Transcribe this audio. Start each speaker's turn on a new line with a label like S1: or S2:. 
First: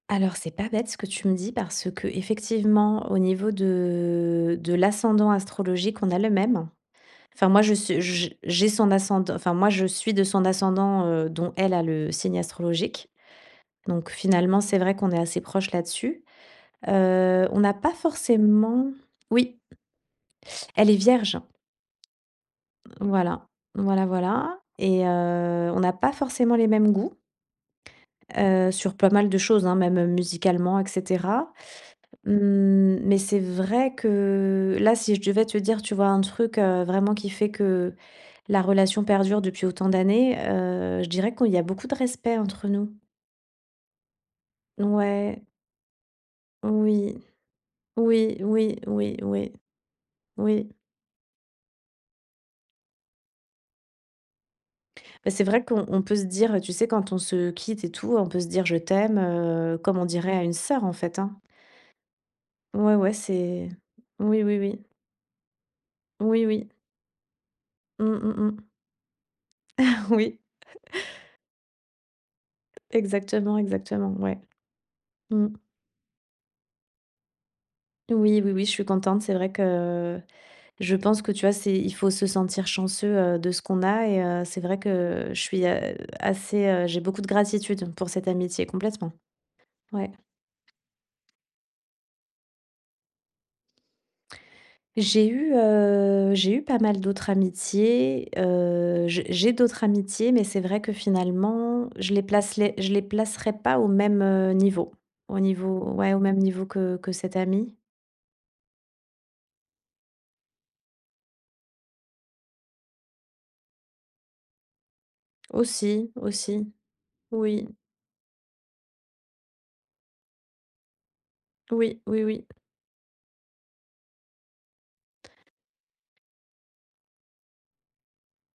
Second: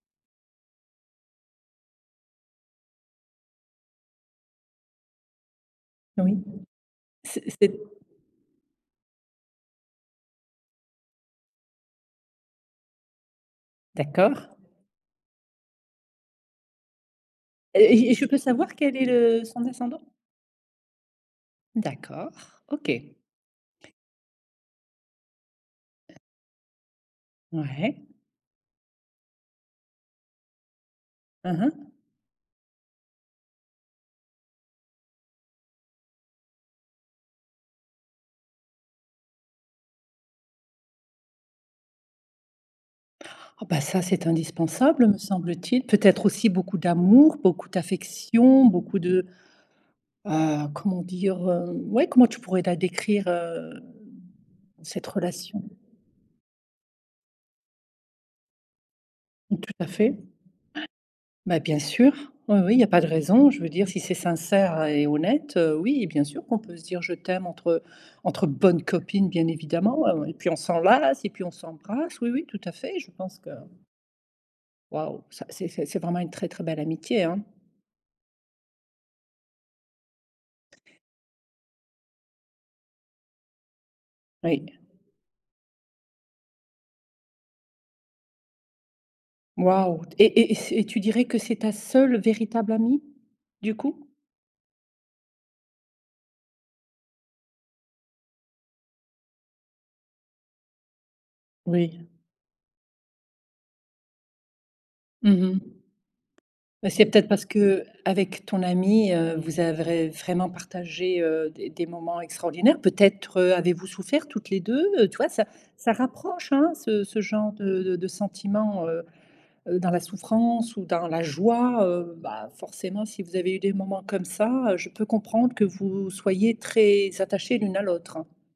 S1: Alors c'est pas bête ce que tu me dis parce que, effectivement, au niveau de de l'ascendant astrologique, on a le
S2: Oui.
S1: même.
S2: C
S1: Enfin moi, je
S2: c'est
S1: su j j'ai son ascend enfin, moi je suis de son ascendant, heu, dont elle a le signe astrologique, donc
S2: D'accord.
S1: finalement, c'est vrai qu'on est assez proche là-dessus. Heu, on n'a
S2: Heu,
S1: pas
S2: j je peux savoir
S1: forcément
S2: quel est le
S1: oui.
S2: son ascendant?
S1: Elle est vierge.
S2: D'accord, OK.
S1: Voilà, voilà, voilà, et heu, on n'a pas forcément les mêmes goûts
S2: Ouais.
S1: heu, sur pas mal de choses, hein, même, heu, musicalement, et cetera.
S2: Mmh mh.
S1: Mmh, mais c'est vrai que là, si je devais te dire, tu vois? Un truc, heu, vraiment qui fait que la relation perdure depuis autant d'années, heu, je dirais qu'il y a beaucoup de respect, entre nous.
S2: Oh bah, ça c'est
S1: N
S2: indispensable, me
S1: ouais.
S2: semble-t-il. Peut-être aussi beaucoup
S1: Oui.
S2: d'amour, beaucoup
S1: Oui,
S2: d'affection,
S1: oui,
S2: beaucoup
S1: oui,
S2: de
S1: oui.
S2: heu,
S1: Oui.
S2: comment dire? Hem, ouais, comment tu pourrais la décrire, hem, cette
S1: Bah, c'est
S2: relation?
S1: vrai qu'on on peut se dire, tu sais, quand on se quitte, et tout, on peut se dire «je t'aime»,
S2: Tout
S1: heu,
S2: à
S1: comme on
S2: fait. Ouais.
S1: dirait à une sœur, en fait, hein.
S2: Bah bien sûr, oui, oui, il y a
S1: Ouais,
S2: pas de
S1: ouais,
S2: raison, je
S1: c'est
S2: veux dire si c'est
S1: oui, oui, oui.
S2: sincère et honnête, oui, bien sûr
S1: Oui,
S2: qu'on
S1: oui.
S2: peut se dire «je t'aime», entre, heu,
S1: Mmh, mmh,
S2: entre
S1: mmh.
S2: bonnes copines, bien évidemment, et
S1: Oui.
S2: puis on s'enlace et puis, on s'embrasse, oui, oui, tout à fait, je pense que
S1: Exactement, exactement, ouais.
S2: Waouh, ça
S1: Mmh.
S2: c'est c'est c'est vraiment une très, très belle amitié, hein.
S1: Oui, oui, oui, je suis contente. C'est vrai que je pense que, tu vois? C'est il faut se sentir chanceux, heu, de ce qu'on a, et heu, c'est
S2: Oui.
S1: vrai que je suis, heu, assez, heu j'ai beaucoup de gratitude pour cette amitié, complètement.
S2: Waouh,
S1: Ouais.
S2: t et et et c et tu dirais que c'est ta seule véritable amie du coup?
S1: J'ai eu, heu, j'ai eu pas mal d'autres amitiés. Heu, j'ai j'ai d'autres amitiés, mais c'est vrai que finalement,
S2: Oui.
S1: je les placerais, je les placerais pas au même, heu, niveau, au
S2: Mmh mh.
S1: niveau, ouais, au même niveau
S2: Bah,
S1: que
S2: c'est
S1: que
S2: peut-être
S1: cette
S2: parce
S1: amie.
S2: qu'avec ton amie, heu, vous avez, vraiment partagé, heu, des des moments extraordinaires. Peut-être, heu, avez-vous souffert toutes les 2. Heu, tu vois? Ça ça
S1: Aussi,
S2: rapproche,
S1: aussi,
S2: hein, ce ce genre
S1: oui.
S2: de de de sentiments, heu heu, dans la souffrance ou dans la joie,
S1: Oui,
S2: heu,
S1: oui,
S2: bah,
S1: oui.
S2: forcément, si vous avez eu des moments comme ça, heu, je peux comprendre que vous soyez très attachées l'une à l'autre.